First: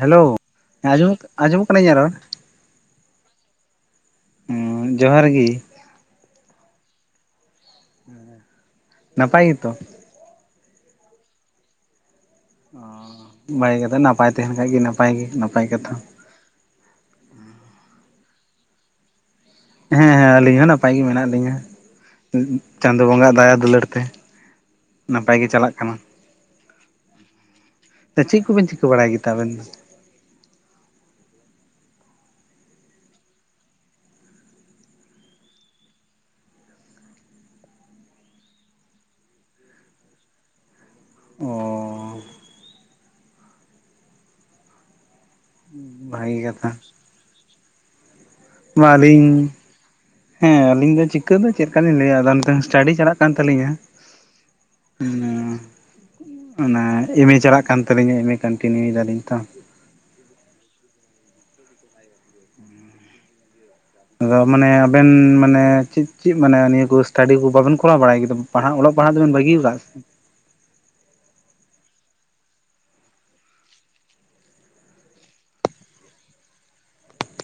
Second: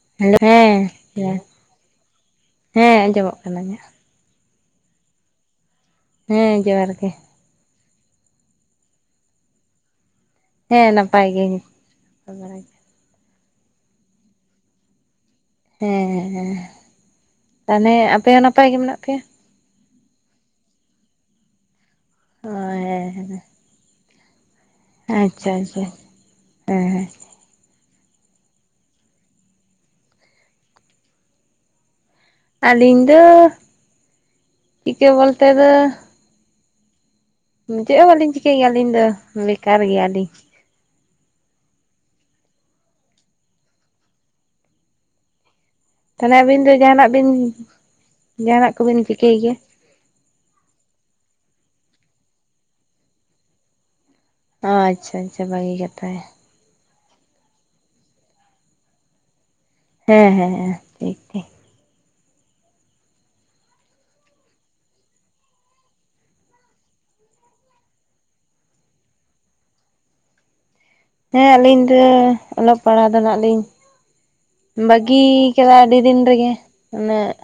Hello hello ᱦᱮ ᱟᱸᱡᱚᱢᱚᱜ ᱦᱮᱸ ᱟᱸᱡᱚᱢᱚᱜ ᱠᱟᱱᱟ ᱤᱧᱟᱜ ᱨᱚᱲ ᱦᱮᱸ ᱟᱸᱡᱚᱢᱚᱜ ᱠᱟᱱᱟ ᱤᱧᱟᱹᱜ ᱦᱩ ᱡᱚᱦᱟᱨ ᱜᱤ ᱦᱮᱸ ᱡᱚᱦᱟᱨ ᱜᱮ ᱱᱟᱯᱟᱭ ᱜᱮᱛᱚ ᱦᱮᱸ ᱱᱟᱯᱟᱭ ᱜᱮ ᱵᱟᱲᱟ ᱟᱸ ᱱᱟᱯᱟᱭ ᱛᱟᱦᱮᱱ ᱠᱷᱟᱱ ᱜᱮ ᱱᱟᱯᱟᱭ ᱜᱮ ᱱᱟᱯᱟᱭ ᱠᱟᱛᱷᱟ ᱦᱮᱸ ᱛᱟᱦᱞᱮ ᱟᱯᱮ ᱦᱚᱸ ᱱᱟᱯᱟᱭ ᱜᱮ ᱢᱮᱱᱟᱜ ᱯᱮᱭᱟ ᱦᱮᱸ ᱦᱮᱸ ᱟᱹᱞᱤᱧ ᱦᱚᱸ ᱱᱟᱯᱟᱭ ᱜᱮ ᱢᱮᱱᱟᱜ ᱞᱤᱧᱟ, ᱚ ᱪᱟᱸᱫᱚ ᱦᱮᱸ ᱵᱚᱸᱜᱟ ᱦᱮᱸ ᱦᱟᱜ ᱫᱟᱭᱟ ᱫᱩᱞᱟᱹᱲ ᱛᱮ ᱱᱟᱯᱟᱭ ᱟᱪᱪᱷᱟ ᱜᱮ ᱪᱟᱞᱟᱜ ᱟᱪᱪᱷᱟ ᱠᱟᱱᱟ ᱦᱮᱸ ᱦᱮᱸ ᱪᱮᱫ ᱠᱚᱵᱮᱱ ᱪᱤᱠᱟᱹ ᱵᱟᱲᱟᱭ ᱜᱮᱛᱟ ᱟᱵᱮᱱ ᱫᱚ ᱟᱹᱞᱤᱧ ᱫᱚ, ᱪᱤᱠᱟᱹ ᱵᱚᱞᱛᱮ ᱫᱚᱻ ᱪᱮᱫ ᱦᱚᱸ ᱵᱟᱞᱤᱧ ᱪᱤᱠᱟᱹᱭ ᱜᱮᱭᱟ ᱟᱹᱞᱤᱧ ᱫᱚ, ᱵᱮᱠᱟᱨ ᱜᱮᱭᱟᱞᱤᱧ ᱚᱸ ᱛᱟᱦᱚᱞᱮ ᱵᱷᱟᱜᱮ ᱟᱹᱵᱤᱱ ᱠᱟᱛᱷᱟ ᱫᱚ ᱡᱟᱦᱟᱱᱟᱜ ᱵᱤᱱ ᱡᱟᱦᱟᱱᱟᱜ ᱠᱚᱵᱤᱱ ᱪᱤᱠᱟᱹᱭ ᱟᱹᱞᱤᱧ ᱜᱮᱭᱟ ᱦᱮᱸ ᱟᱹᱞᱤᱧ ᱫᱚ ᱪᱤᱠᱟᱹ ᱫᱚ ᱪᱮᱫ ᱞᱮᱠᱟ ᱞᱤᱧ ᱞᱟᱹᱭᱟ, ᱟᱫᱚ ᱱᱤᱛᱚᱝ ᱥᱴᱟᱰᱤ ᱪᱟᱞᱟᱜ ᱠᱟᱱ ᱛᱟᱹᱞᱤᱧᱟ ᱟ ᱟᱪᱪᱷᱟ, ᱟᱪᱪᱷᱟ ᱵᱷᱟᱹᱜᱤ ᱠᱟᱛᱷᱟ ᱚᱱᱟ ᱮᱢ ᱮ ᱪᱟᱞᱟᱜ ᱠᱟᱱ ᱛᱟᱹᱞᱤᱧᱟ, ᱮᱢ ᱮ ᱠᱚᱱᱴᱤᱱᱤᱭᱩᱮᱫᱟᱞᱤᱧ ᱛᱚ ᱦᱮᱸ ᱦᱮᱸ ᱦᱮᱻ ᱴᱷᱤᱠ ᱴᱷᱤᱠ ᱟᱫᱚ ᱢᱟᱱᱮ, ᱟᱵᱮᱱ ᱢᱟᱱᱮ, ᱪᱮᱫ ᱪᱮᱫ ᱢᱟᱱᱮ ᱱᱤᱭᱟᱹ ᱠᱚ ᱥᱴᱟᱹᱰᱤ ᱠᱚ ᱵᱟᱵᱮᱱ ᱠᱚᱨᱟᱣ ᱵᱟᱲᱟᱭ ᱠᱮᱫᱟ ᱯᱟᱲᱦᱟᱜ ᱚᱞᱚᱜ ᱯᱟᱲᱦᱟᱜ ᱫᱚ ᱵᱮᱱ ᱵᱟᱹᱜᱤ ᱟᱠᱟᱫᱟ᱾ ᱦᱮᱸᱻ ᱟᱹᱞᱤᱧ ᱫᱚ ᱚᱞᱚᱜ- ᱯᱟᱲᱦᱟᱣ ᱫᱚ ᱱᱟᱜ ᱞᱤᱧ ᱵᱟᱹᱜᱤ, ᱠᱮᱫᱟ ᱟᱹᱰᱤ ᱫᱤᱱ ᱨᱮᱜᱮ ᱩᱱᱟᱹᱜ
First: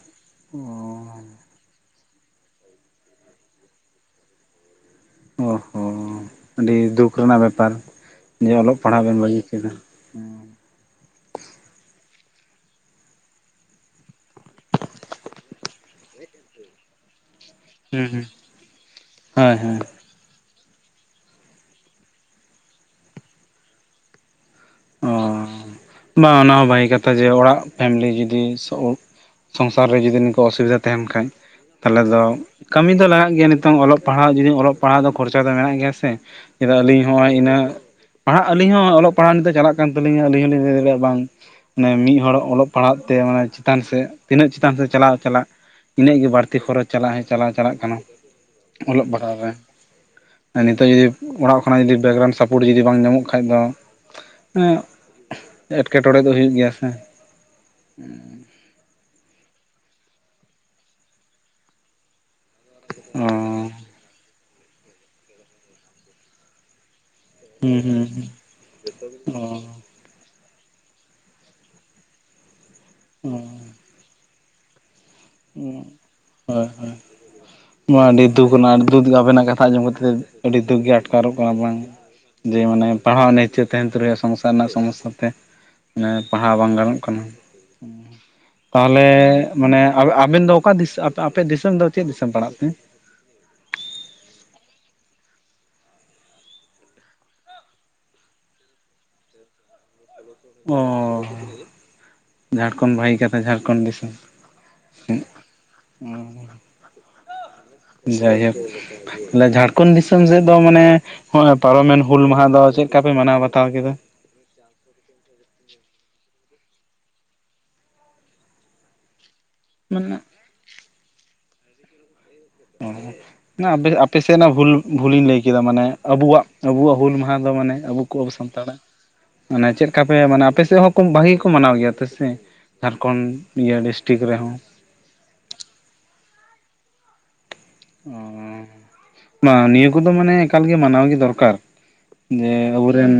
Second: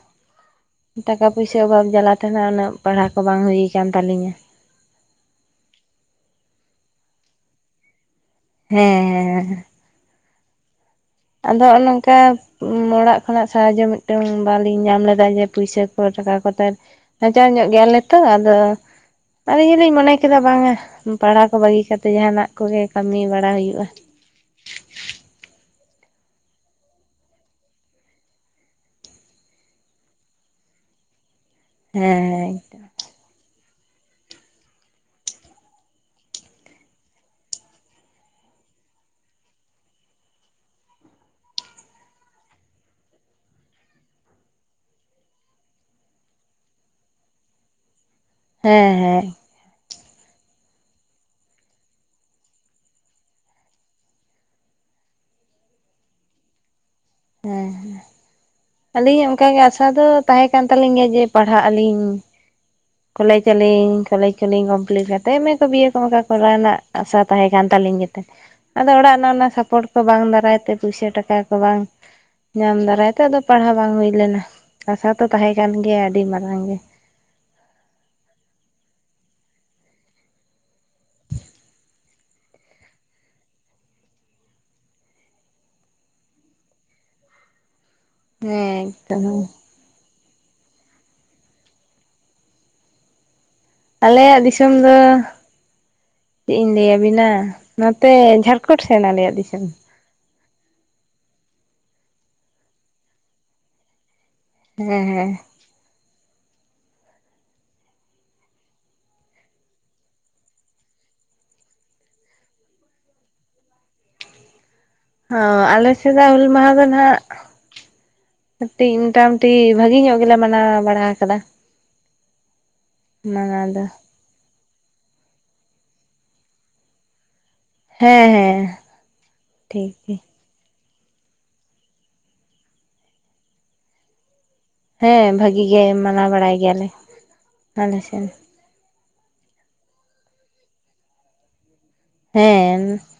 ᱚ ᱴᱟᱠᱟ ᱯᱩᱭᱥᱟᱹ ᱚᱵᱷᱟᱵᱽ ᱡᱟᱞᱟ ᱛᱮ ᱩᱱᱟᱹᱜ ᱯᱟᱲᱦᱟᱣ ᱠᱚ ᱵᱟᱝ ᱦᱩᱭᱩ ᱟᱠᱟᱱ ᱛᱟᱹᱞᱤᱧᱟ ᱚᱦᱚᱻ ᱟᱹᱰᱤ ᱫᱩᱠ ᱨᱮᱱᱟᱜ ᱵᱮᱯᱟᱨ ᱡᱮ ᱚᱞᱚᱜ ᱦᱮᱸ ᱯᱟᱲᱦᱟᱜ ᱵᱮᱱ ᱵᱟᱹᱜᱤ ᱦᱮᱸ ᱠᱮᱫᱟ᱾ ᱟᱫᱚ, ᱱᱚᱜᱼᱚ ᱱᱚᱝᱠᱟ ᱩᱻ ᱚᱲᱟᱜ ᱠᱷᱚᱱᱟᱜ ᱥᱟᱦᱟᱡᱚ ᱢᱤᱫᱴᱮᱱ, ᱵᱟ. ᱞᱤᱧ ᱧᱟᱢ ᱞᱮᱫᱟ ᱡᱮ ᱯᱩᱭᱥᱟᱹ ᱠᱚ ᱴᱟᱠᱟ ᱠᱚᱛᱮ ᱱᱟᱪᱟᱨ ᱧᱚᱜ ᱜᱮᱭᱟᱞᱮ ᱦᱩᱸ ᱛᱚ ᱦᱩᱸ ᱟᱫᱚ, ᱦᱳᱭ ᱟᱞᱤᱧ ᱦᱳᱭ ᱦᱚᱞᱤᱧ ᱢᱚᱱᱮ ᱪᱮᱫᱟ ᱵᱟᱝᱟ ᱯᱟᱲᱦᱟᱣ ᱠᱚ ᱵᱟᱹᱜᱤ ᱠᱟᱛᱮ ᱡᱟᱦᱟᱱᱟᱜ ᱠᱚᱜᱮ ᱠᱟᱹᱢᱤ ᱵᱟᱲᱟ ᱦᱩᱭᱩᱜᱼᱟ᱾ ᱚ [inaudible] ᱵᱟᱝ ᱚᱱᱟ ᱦᱚ ᱵᱷᱟᱹᱜᱤ ᱠᱟᱛᱷᱟ ᱡᱮ ᱚᱲᱟᱜ ᱯᱷᱮᱢᱮᱞᱤ ᱡᱩᱫᱤ ᱥᱚᱝᱥᱟᱨ ᱨᱮ ᱡᱚᱫᱤ ᱱᱩᱠᱩ ᱚᱥᱩᱵᱤᱫᱟ ᱛᱟᱦᱮᱱ ᱠᱷᱟᱡ ᱛᱟᱦᱚᱞᱮ ᱫᱚ ᱦᱮᱸ ᱦᱮᱸ ᱠᱟᱹᱢᱤ ᱫᱚ ᱞᱟᱜᱟᱜ ᱜᱮᱭᱟ ᱱᱤᱛᱚᱝ ᱚᱞᱚᱜ ᱯᱟᱲᱦᱟᱜ ᱯᱟᱲᱦᱟᱜ ᱡᱩᱫᱤ ᱚᱞᱚᱜ ᱯᱟᱲᱦᱟᱜ ᱫᱚ ᱠᱷᱚᱨᱪᱟ ᱫᱚ ᱢᱮᱱᱟᱜ ᱜᱮᱭᱟ ᱥᱮ ᱟᱞᱤᱧ ᱦᱚᱸᱜᱼ ᱤᱱᱟᱹ ᱯᱟᱲᱦᱟᱜ, ᱟᱹᱞᱤᱧ ᱦᱚᱸ ᱚᱞᱚᱜ ᱯᱟᱲᱦᱟᱜ ᱱᱤᱛᱚᱜ ᱪᱟᱞᱟᱜ ᱠᱟᱱ ᱛᱟᱹᱞᱤᱧᱟ ᱟᱹᱞᱤᱧ ᱦᱚᱸ ᱞᱤᱧ ᱞᱟᱹᱭ ᱮᱫᱟ ᱵᱟᱝ ᱢᱟᱱᱮ, ᱢᱤᱫ ᱦᱚᱲ ᱚᱞᱚᱜ ᱯᱟᱲᱦᱟᱣ ᱛᱮ, ᱢᱟᱱᱮ ᱪᱮᱛᱟᱱ ᱥᱮᱫ ᱛᱤᱱᱟᱹᱜ ᱪᱮᱛᱟᱱ ᱥᱮᱫ ᱪᱟᱞᱟᱜ- ᱪᱟᱞᱟᱜ ᱤᱱᱟᱹᱜ ᱜᱮ ᱵᱟᱹᱲᱛᱤ ᱠᱷᱚᱨᱚᱪ ᱪᱟᱞᱟᱣ ᱪᱟᱞᱟᱜ ᱪᱟᱞᱟᱜ ᱠᱟᱱᱟ ᱦᱮᱸ ᱦᱮᱸ ᱚᱞᱚᱜ-ᱯᱟᱲᱦᱟᱜ ᱨᱮ ᱱᱤᱛᱚᱜ ᱡᱩᱫᱤ ᱚᱲᱟᱜ ᱠᱷᱚᱱᱟᱜ ᱡᱩᱫᱤ ᱵᱮᱠᱜᱨᱟᱣᱩᱱᱰ ᱥᱟᱯᱳᱨᱴ ᱡᱩᱫᱤ ᱵᱟᱝ ᱧᱟᱢᱚᱜ ᱠᱷᱟᱡ ᱫᱚ ᱮᱴᱠᱮᱴᱬᱮ ᱫᱚ ᱦᱩᱭᱩᱜ ᱜᱮᱭᱟ ᱥᱮ ᱟᱹᱞᱤᱧᱟᱜ ᱚᱱᱠᱟᱜᱮ ᱟᱥᱟ ᱫᱚ ᱛᱟᱦᱮᱸ ᱠᱟᱱ ᱛᱟᱹᱟᱞᱤᱧ ᱜᱮᱭᱟ ᱡᱮ ᱯᱟᱲᱦᱟᱜ ᱟᱹᱞᱤᱧ ᱠᱚᱞᱮᱮᱡ ᱚ ᱟᱹᱞᱤᱧ, ᱠᱚᱞᱮᱡᱽ ᱠᱚᱞᱤᱧ ᱠᱚᱢᱯᱞᱤᱴ ᱠᱟᱛᱮᱫ ᱮᱢᱮ ᱠᱚ ᱵᱤᱭᱮ ᱚᱱᱠᱟ ᱠᱚᱨᱟᱣᱱᱟ ᱟᱥᱟ ᱛᱟᱦᱮᱸ ᱠᱟᱱ ᱦᱩᱸ ᱛᱟᱹᱟᱞᱤᱧ ᱡᱮᱛᱮ ᱦᱩᱸ ᱟᱫᱚ ᱚᱲᱟᱜ ᱨᱮᱱᱟᱜ ᱚᱱᱟ ᱚ ᱥᱟᱯᱳᱨᱴ ᱠᱚ ᱵᱟᱝ ᱫᱟᱨᱟᱭ ᱛᱮ ᱯᱩᱭᱥᱟᱹ ᱴᱟᱠᱟ ᱠᱚ ᱵᱟᱝ ᱧᱟᱢ ᱫᱟᱨᱟᱭ ᱛᱮ, ᱟᱫᱚ ᱯᱟᱲᱦᱟᱣ ᱚ ᱵᱟᱝ ᱦᱩᱭ ᱞᱮᱱᱟ ᱟᱥᱟ ᱛᱚ ᱛᱟᱦᱮᱸ ᱠᱟᱱ ᱜᱮᱭᱟ ᱟᱹᱰᱤ ᱢᱟᱨᱟᱝ ᱦᱳᱭ ᱜᱮ ᱦᱳᱭ ᱱᱚᱣᱟ ᱟᱹᱰᱤ ᱫᱩᱠ ᱠᱟᱱᱟ ᱫᱩᱠ ᱟᱵᱮᱱᱟᱜ ᱠᱟᱛᱷᱟ ᱟᱸᱡᱚᱢ ᱠᱟᱛᱮᱫ ᱟᱹᱰᱤ ᱫᱩᱠ ᱜᱮ ᱟᱴᱠᱟᱨᱚᱜ ᱠᱟᱱᱟ ᱵᱟᱝ ᱡᱮ ᱢᱟᱱᱮ ᱯᱟᱲᱦᱟᱣ ᱤᱪᱪᱷᱟᱹ ᱛᱟᱦᱮᱱ ᱛᱩᱞᱩᱭᱟ ᱥᱚᱝᱥᱟᱨ ᱨᱮᱱᱟᱜ ᱥᱚᱢᱚᱥᱥᱟ ᱛᱮ ᱢᱮ ᱯᱟᱲᱦᱟᱣ ᱵᱟᱝ ᱜᱟᱱᱚᱜ ᱠᱟᱱᱟ ᱦᱮᱸ ᱛᱟᱦᱚᱞᱮ ᱮᱠᱫᱚᱢ ᱢᱟᱱᱮ ᱟᱵᱮᱱ ᱫᱚ ᱚᱠᱟ ᱟᱯᱮ ᱫᱤᱥᱚᱢ ᱫᱚ ᱪᱮᱫ ᱫᱤᱥᱚᱢ ᱯᱟᱲᱟᱜ ᱛᱮ ᱟᱞᱮᱭᱟᱜ ᱫᱤᱥᱚᱢ ᱫᱚ ᱪᱮᱫ ᱤᱧ ᱞᱟᱹᱭᱟᱵᱤᱱᱟ ᱱᱚᱛᱮ ᱡᱷᱟᱲᱠᱷᱚᱸᱰ ᱥᱮᱱ ᱟᱞᱮᱭᱟᱜ ᱫᱤᱥᱚᱢ ᱚ ᱡᱷᱟᱲᱠᱷᱚᱸᱰ ᱵᱷᱟᱹᱜᱤ ᱠᱟᱛᱷᱟ ᱡᱷᱟᱲᱠᱷᱚᱸᱰ ᱫᱤᱥᱚᱢ ᱦᱮᱸ ᱦᱮᱸ ᱦ [inaudible] ᱦ [unintelligible] ᱡᱟᱭᱦᱳᱠ ᱟᱞᱮ ᱡᱷᱟᱲᱠᱷᱚᱱᱰ ᱫᱤᱥᱚᱢ ᱥᱮᱫ ᱫᱚ ᱢᱟᱱᱮ ᱱᱚᱜ-ᱚᱭ ᱯᱟᱨᱚᱢᱮᱱ ᱦᱩᱞ ᱢᱟᱦᱟ ᱫᱚ ᱪᱮᱫ ᱞᱮᱠᱟ ᱯᱮ ᱢᱟᱱᱟᱣ ᱵᱟᱛᱟᱣ ᱠᱮᱫᱟ ᱦᱚᱸ ᱟᱞᱮ ᱥᱮᱫᱟᱜ ᱦᱩᱞ ᱢᱟᱦᱟ ᱫᱚ ᱱᱟᱦᱟᱜ ᱠᱟᱹᱴᱤᱡ ᱢᱚᱴᱟ ᱢᱩᱴᱤ ᱵᱷᱟᱹᱜᱤ ᱧᱚᱜ ᱢᱟᱱᱮ ᱜᱮᱞᱮ ᱢᱟᱱᱟᱣ ᱵᱟᱲᱟ ᱟᱠᱟᱫᱟ ᱢᱟᱱᱟᱣ ᱫᱚ [inaudible] ᱟᱯᱮᱥᱮᱱᱟᱜ ᱵᱷᱩᱞ ᱵᱷᱩᱞᱤᱧ ᱞᱟᱹᱭ ᱠᱮᱫᱟ ᱢᱟᱱᱮ ᱟᱵᱚᱣᱟᱜ ᱟᱵᱚᱣᱟᱜ ᱦᱩᱞ ᱢᱟᱦᱟ ᱫᱚ ᱢᱟᱱᱮ ᱟᱵᱚ ᱠᱚ ᱦᱮᱸ ᱟᱵᱚ ᱦᱮᱸ ᱥᱟᱱᱛᱟᱲᱟᱜ ᱢᱟᱱᱮ ᱪᱮᱫ ᱴᱷᱤᱠ ᱞᱮᱠᱟ ᱯᱮ ᱴᱷᱤᱠ ᱢᱟᱱᱮ ᱟᱯᱮ ᱥᱮᱫ ᱦᱚᱸ ᱵᱷᱟᱜᱮ ᱜᱮ ᱠᱚ ᱢᱟᱱᱟᱣ ᱜᱮᱭᱟ ᱛᱚ ᱥᱮ ᱡᱷᱟᱲᱠᱷᱚᱸᱰ ᱤᱭᱟᱹ ᱰᱤᱥᱴᱤᱠ ᱨᱮᱦᱚᱸ ᱦᱮᱸ ᱵᱷᱟᱹᱜᱤ ᱜᱮ ᱢᱟᱱᱟᱣ ᱵᱟᱲᱟᱭ ᱜᱮᱭᱟᱞᱮ ᱟᱞᱮ ᱥᱮᱱ ᱵᱟᱝ ᱱᱤᱭᱟᱹ ᱠᱚᱫᱚ ᱢᱟᱱᱮ ᱮᱠᱟᱞᱜᱮ ᱢᱟᱱᱟᱣᱜᱮ ᱫᱚᱨᱠᱟᱨ ᱡᱮ ᱦᱮᱸ ᱟᱵᱚᱨᱮᱱ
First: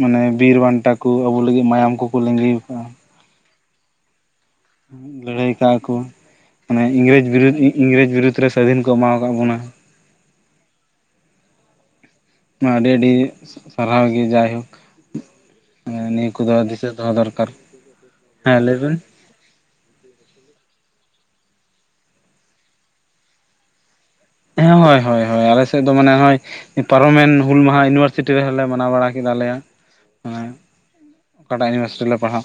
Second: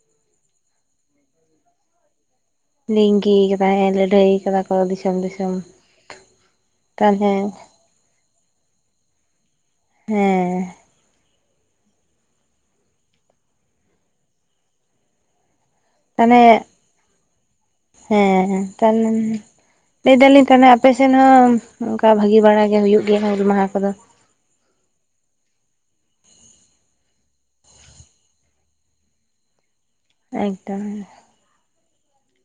ᱢᱟᱱᱮ ᱵᱤᱨᱵᱟᱱᱴᱟ ᱠᱚ ᱟᱵᱩ ᱞᱟᱹᱜᱤᱫ ᱢᱟᱭᱟᱢ ᱠᱚᱠᱚ ᱞᱤᱜᱤ ᱟᱠᱟᱜᱼᱟ ᱞᱤᱸᱜᱤ ᱟᱠᱟᱫᱟᱭ ᱦᱮ ᱞᱟ. ᱲᱟ. ᱭ ᱠᱟᱫᱟ ᱠᱚ ᱫᱤᱥᱚᱢ ᱫᱤᱥᱚᱢ ᱞᱟᱹᱲᱦᱟᱹᱭ ᱠᱟᱜᱼᱟ ᱠᱚ ᱢᱟᱱᱮ ᱤᱝᱨᱮᱡᱽ ᱛᱟᱦᱚᱞᱮ ᱵᱤᱨᱩᱫᱽ ᱤᱝᱨᱮᱡᱽ ᱵᱤᱨᱩᱫᱽ ᱨᱮ ᱥᱟᱹᱫᱷᱤᱱ ᱠᱚ ᱮᱢᱟᱣ ᱟᱠᱟᱫ ᱵᱚᱱᱟ ᱦᱮᱸ ᱦᱮ ᱟᱹᱰᱤ ᱟᱹᱰᱤ ᱥᱟᱨᱦᱟᱣ ᱜᱮ ᱡᱟᱭᱦᱳᱠ ᱱᱤᱭᱟᱹ ᱛᱟᱦᱚᱞᱮ ᱠᱚᱫᱚ ᱫᱤᱥᱟᱹ ᱫᱚᱦᱚ ᱫᱚᱨᱠᱟᱨ ᱦᱮᱸ ᱞᱟᱹᱭ ᱵᱮᱱ ᱛᱟᱦᱮ ᱞᱟᱹᱭ ᱫᱟᱞᱤᱧ ᱛᱟᱦᱮ ᱟᱯᱮᱥᱮᱫ ᱦᱚᱸ ᱚᱱᱠᱟ ᱵᱷᱟᱹᱜᱤ ᱵᱟᱲᱟ ᱜᱮ ᱦᱩᱭᱩᱜ ᱜᱮᱭᱟ ᱦᱩᱞ ᱢᱟᱦᱟ ᱠᱚᱫᱚ ᱦᱮᱸ ᱦᱳᱭ ᱦᱳᱭ ᱦᱳᱭ ᱟᱞᱮᱥᱮᱫ ᱫᱚ ᱢᱟᱱᱮ ᱦᱳᱭ ᱯᱟᱨᱚᱢᱮᱱ ᱦᱩᱞ ᱢᱟᱦᱟ ᱤᱭᱩᱱᱤᱵᱷᱟᱨᱥᱤᱴᱤ ᱨᱮᱦᱚᱸ ᱞᱮ ᱢᱟᱱᱟᱣ ᱵᱟᱲᱟ ᱠᱮᱫᱟᱞᱮ ᱮᱠᱫᱚᱢ ᱚᱠᱟᱴᱟᱜ ᱤᱭᱩᱱᱤᱵᱷᱟᱨᱥᱤᱴᱤ ᱨᱮ ᱞᱮ ᱯᱟᱲᱦᱟᱜ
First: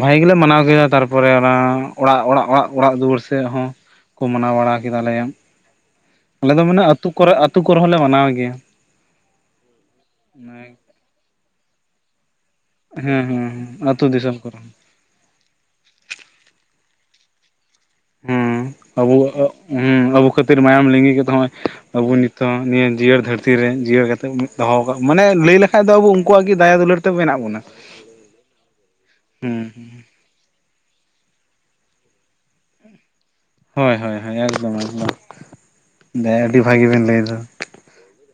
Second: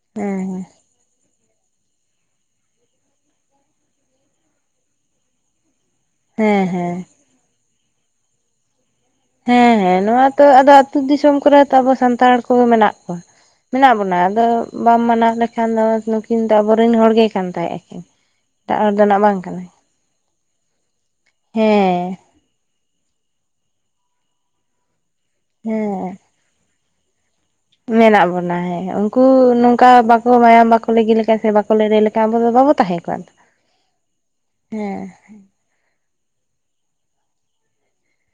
ᱵᱷᱟᱹᱜᱤ ᱜᱮᱞᱮ ᱦᱮᱸ ᱢᱟᱱᱟᱣ ᱠᱮᱫᱟ ᱛᱟᱨᱯᱚᱨᱮ ᱛᱟᱯᱚᱨᱮ ᱚᱱᱟ ᱚᱲᱟᱜ ᱚᱲᱟᱜ ᱚᱲᱟᱜ ᱚᱲᱟᱜ ᱫᱩᱣᱟᱹᱨ ᱥᱮᱫ ᱦᱚᱸ ᱠᱚ ᱢᱟᱱᱟᱣ ᱵᱟᱲᱟ ᱠᱮᱫᱟᱞᱮ ᱟᱞᱮ ᱦᱮᱸ ᱫᱚ ᱢᱟᱱᱮ ᱦᱮᱸ ᱟᱹᱛᱩ ᱠᱚᱨᱮ ᱟᱹᱛᱩ ᱠᱚᱨᱮ ᱦᱚᱸᱞᱮ ᱢᱟᱱᱟᱣ ᱜᱮᱭᱟ ᱦᱮᱸ ᱦᱮᱸ ᱱᱚᱣᱟ ᱛᱚ ᱟᱫᱚ ᱦᱮᱸ ᱟᱹᱛᱩ ᱫᱤᱥᱚᱢ ᱠᱚᱨᱮ ᱛᱚ ᱟᱵᱚ ᱥᱟᱱᱛᱟᱲ ᱢᱮᱱᱟᱜ ᱠᱚᱣᱟ ᱦᱮᱸ ᱦᱮᱸ ᱢᱮᱱᱟᱜ ᱟᱹᱛᱩ ᱵᱚᱱᱟ ᱫᱤᱥᱚᱢ ᱟᱫᱚ ᱠᱚᱨᱮ ᱵᱟᱢ ᱢᱟᱱᱟᱣ ᱞᱮᱠᱷᱟᱱ ᱫᱚ ᱱᱩᱠᱤᱱ ᱫᱚ ᱟᱵᱚᱨᱮᱱ ᱦᱚᱲ ᱜᱮ ᱠᱟᱱ ᱛᱟᱦᱮ-ᱟᱠᱤᱱ ᱦᱮᱸ ᱟᱵᱚ ᱦᱮᱸ ᱟᱵᱚ ᱠᱷᱟᱹᱛᱤᱨ ᱢᱟᱭᱟᱢ ᱞᱤᱸᱜᱤ ᱠᱟᱛᱮ ᱦᱚᱸ ᱦᱮᱸ ᱟᱵᱚ ᱱᱤᱛᱚᱜ ᱱᱤᱭᱟᱹ ᱡᱤᱭᱟᱹᱲ ᱫᱷᱟᱹᱨᱛᱤ ᱨᱮ ᱡᱤᱭᱟᱹᱲ ᱠᱟᱛᱮᱫ ᱫᱚᱦᱚ ᱠᱟᱠ ᱢᱟᱱᱮ ᱞᱟᱹᱭ ᱞᱮᱠᱷᱟᱠ ᱫᱚ ᱟᱵᱚ ᱦᱮᱸ ᱩᱱᱠᱩᱣᱟᱜ ᱜᱮ ᱫᱟᱭᱟ ᱫᱩᱞᱟᱹᱲ ᱛᱮ ᱢᱮᱱᱟᱜ ᱵᱩᱱᱟ ᱢᱮᱱᱟᱜ ᱵᱚᱱᱟ ᱦᱮᱸ ᱩᱝᱠᱩ ᱱᱚᱝᱠᱟ ᱵᱟᱠᱚ ᱢᱟᱭᱟᱢ ᱵᱟᱠᱚ [inaudible] ᱵᱟᱠᱚ ᱞᱟᱹᱲᱦᱟᱭ ᱟᱵᱚ ᱫᱚ ᱵᱟᱵᱚᱱ ᱛᱟᱦᱮᱱ ᱠᱚᱜ-ᱟ ᱛᱚ ᱦᱳᱭ ᱦᱳᱭ ᱦᱳᱭ ᱮᱠᱫᱚᱢ ᱮᱠᱫᱚᱢ [inaudible] ᱵᱷᱟᱹᱜᱤ ᱵᱮᱱ ᱞᱟᱹᱭᱮᱫᱟ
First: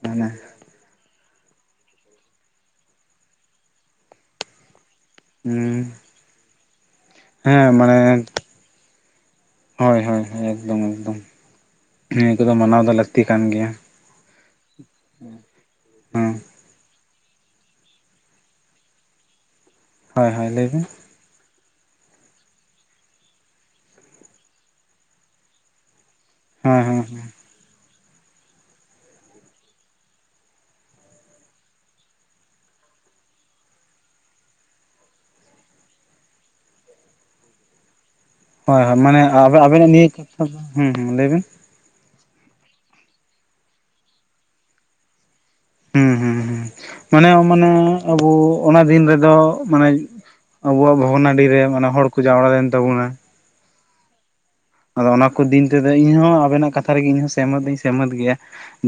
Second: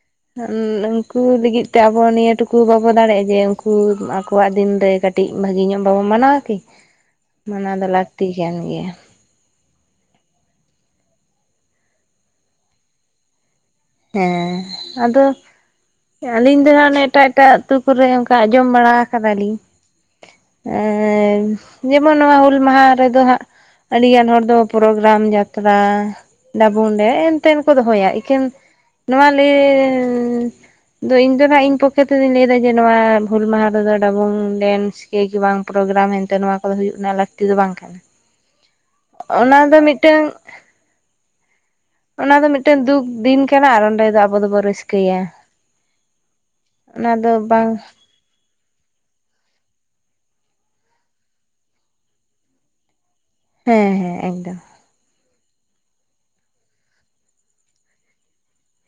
ᱢᱟᱱᱮ ᱩᱱᱠᱩ ᱞᱟᱹᱜᱤᱫ ᱛᱮ ᱟᱵᱚ ᱱᱤᱭᱟᱹ ᱴᱩᱠᱩ ᱵᱟᱵᱚ ᱫᱟᱲᱮᱭᱟᱜᱼᱟ ᱡᱮ ᱩᱱᱠᱩ ᱟᱠᱚᱣᱟᱜ ᱫᱤᱱ ᱨᱮ ᱠᱟᱹᱴᱤᱡ ᱵᱷᱟᱹᱜᱤ ᱧᱚᱜ ᱦᱩᱸ ᱵᱟᱵᱚ ᱢᱟᱱᱟᱣᱟ ᱠᱤ ᱦᱮᱸ ᱢᱟᱱᱟᱣ ᱫᱚ ᱢᱟᱱᱮ ᱞᱟᱹᱠᱛᱤ ᱠᱟᱱ ᱜᱮᱭᱟ ᱦᱳᱭ ᱦᱳᱭ ᱮᱠᱫᱚᱢ ᱮᱠᱫᱚᱢ ᱱᱤᱭᱟᱹ ᱠᱚᱫᱚ ᱢᱟᱱᱟᱣ ᱫᱚ ᱞᱟᱹᱠᱛᱤ ᱠᱟᱱ ᱜᱮᱭᱟ ᱦᱮᱸ ᱟᱫᱚ ᱦᱮᱸ ᱟᱹᱞᱤᱧ ᱫᱚ ᱦᱟᱜ ᱚᱱᱮ ᱮᱴᱟᱜ ᱮᱴᱟᱜ ᱟᱛᱳ ᱠᱚᱨᱮ ᱚᱱᱠᱟ ᱟᱸᱡᱚᱢ ᱵᱟᱲᱟ ᱟᱠᱟᱫᱟᱞᱤᱧ ᱦᱳᱭ ᱦᱳᱭ ᱞᱟᱹᱭ ᱵᱤᱱ ᱮᱫ ᱡᱮᱢᱚᱱ ᱱᱚᱣᱟ ᱦᱩᱞ ᱢᱟᱦᱟ ᱨᱮᱫᱚ ᱦᱟᱸᱜ ᱟᱹᱰᱤᱜᱟᱱ ᱦᱚᱲ ᱫᱚ ᱯᱨᱳᱜᱨᱟᱢ ᱡᱟᱛᱨᱟ ᱦᱮᱸ ᱦᱮᱸ ᱰᱟᱵᱳᱰᱮ ᱮᱱᱛᱮᱱ ᱠᱚ ᱫᱚᱦᱚᱭᱟ ᱮᱠᱮᱱ ᱱᱚᱣᱟ ᱞᱟᱹᱭ ᱟᱫᱚ ᱤᱧ ᱫᱚ ᱦᱟᱜ ᱤᱧ ᱯᱚᱠᱷᱟ ᱛᱮ ᱫᱚᱧ ᱞᱟᱹᱭ ᱫᱟ ᱡᱮ ᱱᱚᱣᱟ ᱵᱷᱩᱞ ᱢᱟᱦᱟ ᱨᱮᱫᱚ ᱰᱟᱵᱩᱝ ᱰᱮᱱᱥ ᱮ ᱵᱟᱝ ᱯᱨᱳᱜᱨᱟᱢ ᱮᱱᱛᱮ ᱱᱚᱣᱟ ᱠᱚᱫᱚ ᱦᱩᱭᱩᱜ ᱨᱮᱱᱟᱜ ᱞᱟᱹᱠᱛᱤ ᱫᱚ ᱵᱟᱝ ᱠᱟᱱᱟ ᱦᱳᱭ ᱦᱳᱭ ᱢᱟᱱᱮ ᱚᱱᱟ ᱫᱚ ᱟᱵᱮᱟᱵᱮᱱᱟᱜ ᱱᱤᱭᱟᱹ ᱢᱤᱫᱴᱟᱝ ᱠᱟᱷᱟ ᱫᱚ ᱦᱩᱦᱩ ᱞᱟᱹᱭᱵᱤᱱ ᱚᱱᱟ ᱫᱚ ᱢᱤᱫᱴᱮᱱ ᱫᱩᱠ ᱫᱤᱱ ᱠᱟᱱᱟ ᱟᱨ ᱚᱸᱰᱩ ᱫᱚ ᱟᱵᱩ ᱫᱚ ᱵᱩ ᱨᱟᱹᱥᱠᱟᱹᱭᱟ ᱦᱮᱸ ᱦᱮᱸ ᱦᱩᱸ ᱚᱱᱟ ᱢᱟᱱᱮ ᱫᱚ ᱢᱟᱱᱮ ᱵᱟᱝ ᱟᱵᱚ ᱚᱱᱟ ᱫᱤᱱ ᱨᱮᱫᱚ ᱢᱟᱱᱮ ᱟᱵᱚᱣᱟᱜ ᱵᱷᱚᱜᱱᱟᱰᱤ ᱨᱮ ᱮ ᱦᱚᱲ ᱠᱚ ᱡᱟᱣᱨᱟ ᱞᱮᱱ ᱛᱟᱵᱚᱱᱟ ᱦᱮᱸ ᱦᱮᱸ ᱮᱠᱫᱚᱢ ᱟᱫᱚ ᱚᱱᱟ ᱠᱚ ᱫᱤᱱ ᱛᱮᱫᱚ ᱤᱧᱦᱚ ᱟᱵᱮᱱᱟᱜ ᱠᱟᱛᱷᱟ ᱨᱮᱜᱮ ᱥᱮᱭᱢᱟᱛ ᱫᱚᱧ ᱥᱮᱭᱢᱟᱛ ᱜᱮᱭᱟ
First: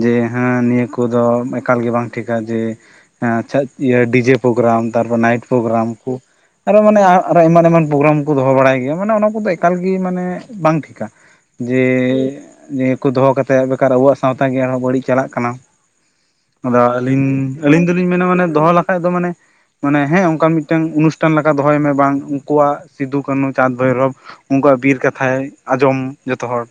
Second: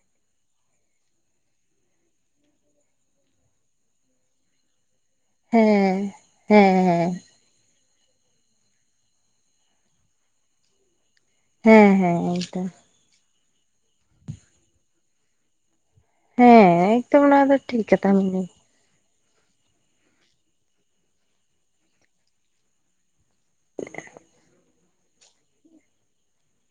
ᱡᱮ ᱦᱮᱸ ᱱᱤᱭᱟᱹ ᱠᱚᱫᱚ ᱮᱠᱟᱞ ᱜᱮ ᱵᱟᱝ ᱴᱷᱮᱠᱟ ᱡᱮ ᱦᱮ ᱟᱪᱪᱷᱟ ᱰᱤᱡᱮ ᱯᱨᱳᱜᱨᱟᱢ ᱛᱟᱨᱯᱚᱨ ᱱᱟᱭᱤᱴ ᱯᱨᱳᱜᱨᱟᱢ ᱠᱚ ᱦᱮᱸ ᱦᱮᱸ ᱟᱨᱦᱚ ᱢᱟᱱᱮ ᱦᱮᱸ ᱟᱨᱦᱚ ᱮᱢᱟᱱ ᱮᱢᱟᱱ ᱯᱨᱳᱜᱨᱟᱢ ᱠᱚ ᱫᱚᱦᱚ ᱵᱟᱲᱟᱭ ᱜᱮᱭᱟ ᱢᱟᱱᱮ ᱚᱱᱟ ᱠᱚᱫᱚ ᱮᱠᱟᱞ ᱜᱮ ᱢᱟᱱᱮ ᱵᱟᱝ ᱴᱷᱤᱠᱟ ᱡᱮ ᱦᱮᱸ ᱦᱮᱸ ᱮᱠᱫᱚᱢ ᱱᱤᱭᱟᱹ ᱠᱚ ᱫᱚᱦᱚ ᱠᱟᱛᱮ ᱵᱮᱠᱟᱨ ᱟᱵᱚᱣᱟᱜ ᱥᱟᱶᱛᱟ ᱜᱮ ᱟᱨᱦᱚ ᱵᱟᱹᱲᱤᱡ ᱪᱟᱞᱟᱜ ᱠᱟᱱᱟ ᱦᱮᱸ ᱵᱟ ᱮᱠᱫᱚᱢ ᱱᱚᱣᱟ ᱫᱚ ᱟᱹᱞᱤᱧ ᱴᱷᱤᱠ ᱫᱚᱞᱤᱧ ᱠᱟᱛᱷᱟᱢ ᱢᱮᱱᱟ ᱢᱟᱱᱮ ᱞᱟᱹᱭ ᱫᱚᱦᱚ ᱞᱮᱠᱷᱟᱡ ᱫᱚ ᱢᱟᱱᱮ ᱢᱟᱱᱮ ᱦᱮᱸ ᱚᱱᱠᱟ ᱢᱤᱫᱴᱮᱝ ᱚᱱᱩᱥᱴᱷᱟᱱ ᱞᱮᱠᱟ ᱫᱚᱦᱚᱭ ᱢᱮ ᱵᱟᱝ ᱩᱱᱠᱩᱣᱟᱜ ᱥᱤᱫᱩ ᱠᱟᱹᱱᱦᱩ ᱪᱟᱸᱫᱽ ᱵᱷᱳᱭᱨᱚᱵ ᱩᱱᱠᱩᱣᱟᱜ ᱵᱤᱨ ᱠᱟᱛᱷᱟᱭ ᱟᱸᱡᱚᱢ ᱡᱚᱛᱚ ᱦᱚᱲ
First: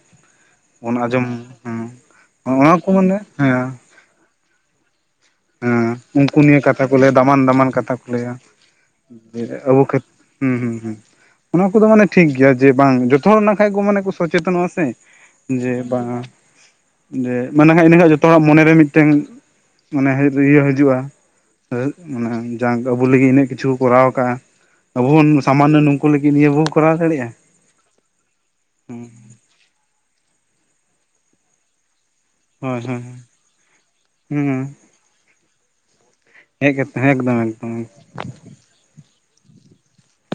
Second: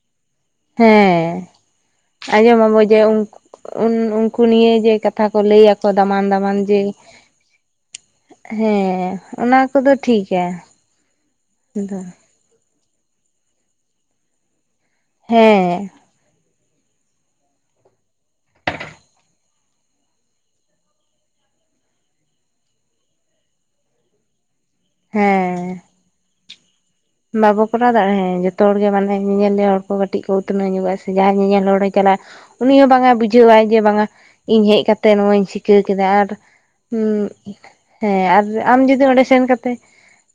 ᱵᱚᱱ ᱟᱸᱡᱚᱢ ᱦᱮᱸ ᱦᱮᱸ ᱟᱸᱡᱚᱢ ᱚᱱᱟ ᱢᱟᱵᱚ ᱠᱚ ᱡᱮ ᱢᱟᱱᱮ ᱦᱮᱸ ᱩᱱᱠᱩ ᱱᱤᱭᱮ ᱡᱮ ᱠᱟᱛᱷᱟ ᱠᱟᱛᱷᱟ ᱠᱚ ᱞᱟᱹᱭᱟᱠᱚ ᱦᱮᱸ ᱫᱟᱢᱟᱱ ᱩᱱᱠᱩ ᱫᱟᱢᱟᱱ ᱱᱤᱭᱟᱹ ᱡᱮ ᱠᱟᱛᱷᱟ ᱠᱚ ᱞᱟᱹᱭᱟ ᱫᱟᱢᱟᱱ ᱫᱟᱢᱟᱱ ᱠᱟᱛᱷᱟ ᱠᱚ ᱞᱟᱹᱭᱟ ᱦᱮᱸ ᱚᱱᱟ ᱟᱵᱚ ᱠᱚᱫᱚ ᱠᱷᱟᱹᱛ ᱴᱷᱤᱜ ᱦᱩᱸ ᱦᱩᱸ ᱦᱩᱸ ᱚᱱᱟ ᱠᱚᱫᱚ ᱢᱟᱱᱮ ᱴᱷᱤᱠ ᱜᱮᱭᱟ ᱡᱮ ᱵᱟᱝ ᱡᱚᱛᱚ ᱦᱚᱲ ᱢᱮᱱᱟᱜ ᱠᱷᱟᱱ ᱠᱚ ᱥᱚᱪᱮᱛᱚ ᱱᱚᱜᱼᱟ ᱥᱮ ᱡᱮ ᱦᱮᱸ ᱵᱟᱝ ᱡᱮ ᱢᱟᱱᱮ ᱤᱱᱟᱹ ᱡᱚᱛᱚ ᱦᱚᱲᱟᱜ ᱢᱚᱱᱮ ᱨᱮ ᱢᱤᱫᱴᱮᱝ ᱢᱟᱱᱮ ᱤᱭᱟᱹ ᱦᱟᱡᱩᱜᱼᱟ ᱚᱹ ᱮ ᱢᱟᱱᱮ ᱡᱟᱸ ᱟᱵᱩ ᱞᱟᱹᱜᱤᱫ ᱤᱱᱟᱹᱜ ᱠᱤᱪᱷᱩ ᱠᱩ ᱠᱚᱨᱟᱣ ᱟᱠᱟᱟᱜᱼᱟ ᱟᱵᱚ ᱵᱩᱱ ᱦᱮᱸ ᱥᱟᱢᱟᱱᱱᱚ ᱱᱩᱝᱠᱩ ᱞᱟᱹᱜᱤᱫ ᱱᱤᱭᱟᱹ ᱵᱩᱱ ᱠᱚᱨᱟᱣ ᱫᱟᱲᱮᱭᱟᱜ-ᱟ ᱵᱟᱵᱚ ᱠᱚᱨᱟᱣ ᱫᱟᱲᱮᱭᱟᱜ-ᱟ ᱡᱚᱛᱚ ᱦᱚᱲᱮ ᱠᱚᱨᱟᱣ ᱫᱟᱲᱮᱭᱟᱜ-ᱟ ᱦᱮ ᱡᱚᱛᱚ ᱦᱚᱲ ᱜᱮ ᱢᱟᱱᱮ ᱧᱮᱧᱮᱞᱤᱭᱟ ᱦᱚᱲ ᱠᱚ ᱠᱟᱹᱴᱤᱢ ᱠᱩ ᱩᱛᱱᱟᱹ ᱧᱚᱜᱚᱜ-ᱟ ᱥᱮ ᱡᱟᱦᱟᱭ ᱧᱮᱧᱮᱞ ᱦᱚᱲᱮ ᱪᱟᱞᱟᱜ-ᱟ ᱩᱱᱤ ᱦᱳᱭ ᱦᱚ ᱦᱳᱭ ᱵᱟᱝᱟᱭ ᱵᱩᱡᱷᱟᱹᱣ ᱡᱮ ᱵᱟᱝᱟ ᱦᱮᱸ ᱤᱧ ᱦᱮᱡ ᱠᱟᱛᱮ ᱱᱚᱣᱟᱧ ᱪᱤᱠᱟᱹ ᱠᱮᱫᱟ ᱟᱨ ᱦᱮᱡ [unintelligible] ᱮᱠᱫᱚᱢ ᱮᱠᱫᱚᱢ ᱦᱮᱸ ᱟᱨ ᱟᱢ ᱡᱩᱫᱤ ᱚᱸᱰᱮ ᱥᱮᱱ ᱠᱟᱛᱮ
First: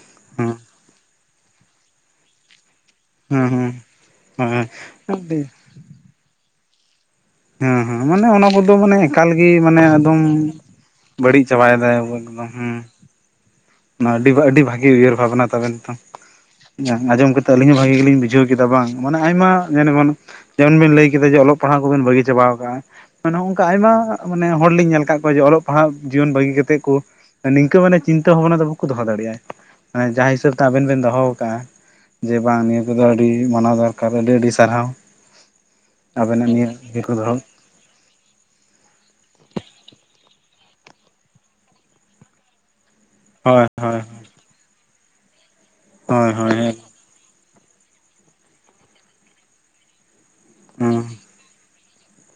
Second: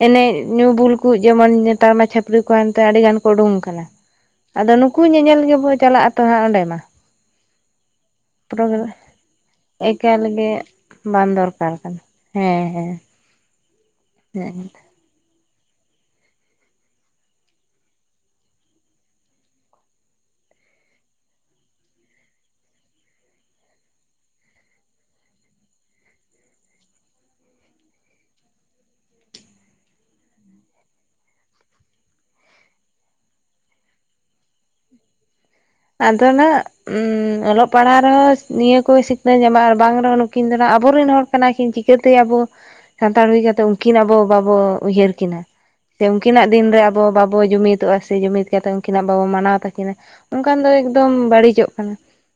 ᱮᱱᱮᱡ ᱧᱩ ᱵᱩᱞ ᱠᱩ ᱱᱮᱛᱟᱨ ᱢᱟ ᱪᱷᱟᱹᱯᱲᱤ ᱠᱚᱲᱟ ᱮᱱᱛᱮ ᱟᱹᱰᱤ ᱜᱟᱱ ᱦᱮᱸ ᱩᱰᱩᱝ ᱦᱮᱸ ᱠᱟᱱᱟ ᱦᱳᱭ ᱟᱫᱚ ᱱᱩᱠᱩ ᱟᱹᱰᱤ ᱧᱮᱧᱮᱞ ᱜᱮᱠᱩ ᱪᱟᱞᱟᱜ ᱟᱛᱚ ᱦᱟᱜ ᱚᱸᱰᱮ ᱢᱟ ᱦᱮᱸ ᱦᱮᱸ ᱢᱟᱱᱮ ᱚᱱᱟ ᱯᱚᱲᱟᱜ ᱠᱚᱫᱚ ᱢᱟᱱᱮ ᱮᱠᱟᱞ ᱜᱮ ᱢᱟᱱᱮ [unintelligible] ᱮᱠᱫᱚᱢ ᱮᱠᱮᱱ ᱜᱮ ᱵᱟᱝ ᱵᱟᱹᱲᱤᱡ ᱫᱚᱨᱠᱟᱨ ᱪᱟᱵᱟᱭᱮᱫᱟᱭ ᱠᱟᱱᱟ ᱦᱮᱸ ᱦᱮᱸ ᱱᱚᱣᱟ ᱟᱹᱰᱤ ᱟᱹᱰᱤ ᱦᱮᱸ ᱵᱷᱟᱹᱜᱤ ᱩᱭᱦᱟᱹᱨ ᱵᱷᱟᱵᱽᱱᱟ ᱛᱟᱵᱮᱱ ᱛᱚᱝ ᱟᱸᱡᱚᱢ ᱠᱟᱛᱮᱫ ᱟᱹᱞᱤᱧ ᱦᱚᱸ ᱵᱷᱟᱜᱤ ᱜᱮᱞᱤᱧ ᱵᱩᱡᱷᱟᱹᱣ ᱠᱮᱫᱟ ᱵᱟᱝ ᱢᱟᱱᱮ ᱟᱭᱢᱟ ᱜᱷᱟᱱᱮ ᱜᱷᱟᱱᱮ ᱡᱮᱢᱚᱱ ᱵᱮᱱ ᱞᱟᱹᱭ ᱠᱮᱫᱟ ᱡᱮ ᱚᱞᱚᱜ ᱯᱟᱲᱦᱟᱜ ᱠᱚᱵᱤᱱ ᱵᱟᱹᱜᱤ ᱪᱟᱵᱟᱣ ᱠᱟᱜᱼᱟ ᱟᱨ ᱱᱚᱝᱠᱟ ᱟᱭᱢᱟ ᱢᱟᱱᱮ ᱦᱚᱲ ᱞᱤᱧ ᱧᱮᱞ ᱠᱟᱜ ᱠᱚᱣᱟ ᱡᱮ ᱚᱞᱚᱜ ᱯᱟᱲᱦᱟᱜ ᱡᱩᱭᱚᱱ ᱵᱟᱹᱜᱤ ᱠᱟᱛᱮ ᱠᱩ ᱱᱤᱝᱠᱟᱹ ᱢᱟᱱᱮ ᱪᱤᱱᱛᱟᱹ ᱵᱷᱟᱵᱽᱱᱟ ᱫᱚ ᱵᱟᱠᱩ ᱫᱚᱦᱚ ᱫᱟᱲᱮᱭᱟᱜᱼᱟ ᱢᱮ ᱡᱟᱦᱟᱸ ᱦᱤᱥᱟᱹᱵᱽ ᱛᱮ ᱟᱵᱮᱱ ᱵᱮᱱ ᱫᱚᱦᱚ ᱠᱟᱜᱼᱟ ᱡᱮ ᱵᱟᱝ ᱱᱤᱭᱟᱹ ᱠᱚᱫᱚ ᱟᱹᱰᱤ ᱢᱟᱱᱟᱣ ᱫᱚᱨᱠᱟᱨ ᱟᱹᱰᱤ ᱟᱹᱰᱤ ᱥᱟᱨᱦᱟᱣ ᱟᱫᱚ ᱟᱵᱮᱱᱟᱜ ᱱᱟᱜ ᱱᱤᱭᱟᱹ ᱤᱭᱟᱹ ᱩᱸ ᱠᱚ ᱫᱚᱦᱚ ᱚᱞᱚᱜ ᱯᱟᱲᱦᱟᱣ ᱨᱮᱦᱚᱸ ᱱᱤᱭᱟᱹ ᱠᱚ ᱥᱤᱠᱷᱱᱟᱹᱛ ᱧᱟᱢᱚᱜᱼᱟ ᱟᱨ ᱵᱟᱝ ᱨᱮᱦᱚᱸ ᱱᱩᱠᱤᱱ ᱫᱚ ᱦᱟᱸ ᱟᱵᱚᱨᱮᱱ ᱦᱚᱲ ᱠᱟᱱᱟ ᱠᱤᱱ ᱪᱤᱠᱟᱛᱮ ᱟᱵᱚ ᱥᱟᱱᱛᱟᱲ ᱦᱩᱭ ᱠᱟᱛᱮ, ᱦᱳᱭ ᱩᱱᱠᱤᱱ ᱦᱳᱭ ᱟᱵᱚ ᱵᱟᱵᱚ ᱩᱭᱦᱟᱹᱨ ᱠᱤᱱᱟ ᱛᱮ ᱦᱳᱭ ᱩᱱᱠᱤᱱᱟᱜ ᱦᱳᱭ ᱫᱤᱱ ᱨᱮ ᱟᱵ ᱟᱵᱚ ᱵᱟᱵᱚ ᱡᱩᱢᱤᱫᱚᱜᱼᱟ ᱥᱮ ᱡᱩᱢᱤᱫ ᱠᱟᱛᱮ ᱩᱝᱠᱤᱱᱟᱜ ᱵᱟᱵᱚ ᱢᱟᱱᱟᱣ ᱛᱟᱹᱠᱤᱱᱟ ᱚᱱᱠᱟ ᱫᱚ ᱦᱳᱭ ᱮᱠᱫᱚᱢ ᱵᱟᱹᱲᱤᱡᱚᱜ ᱠᱟᱱᱟ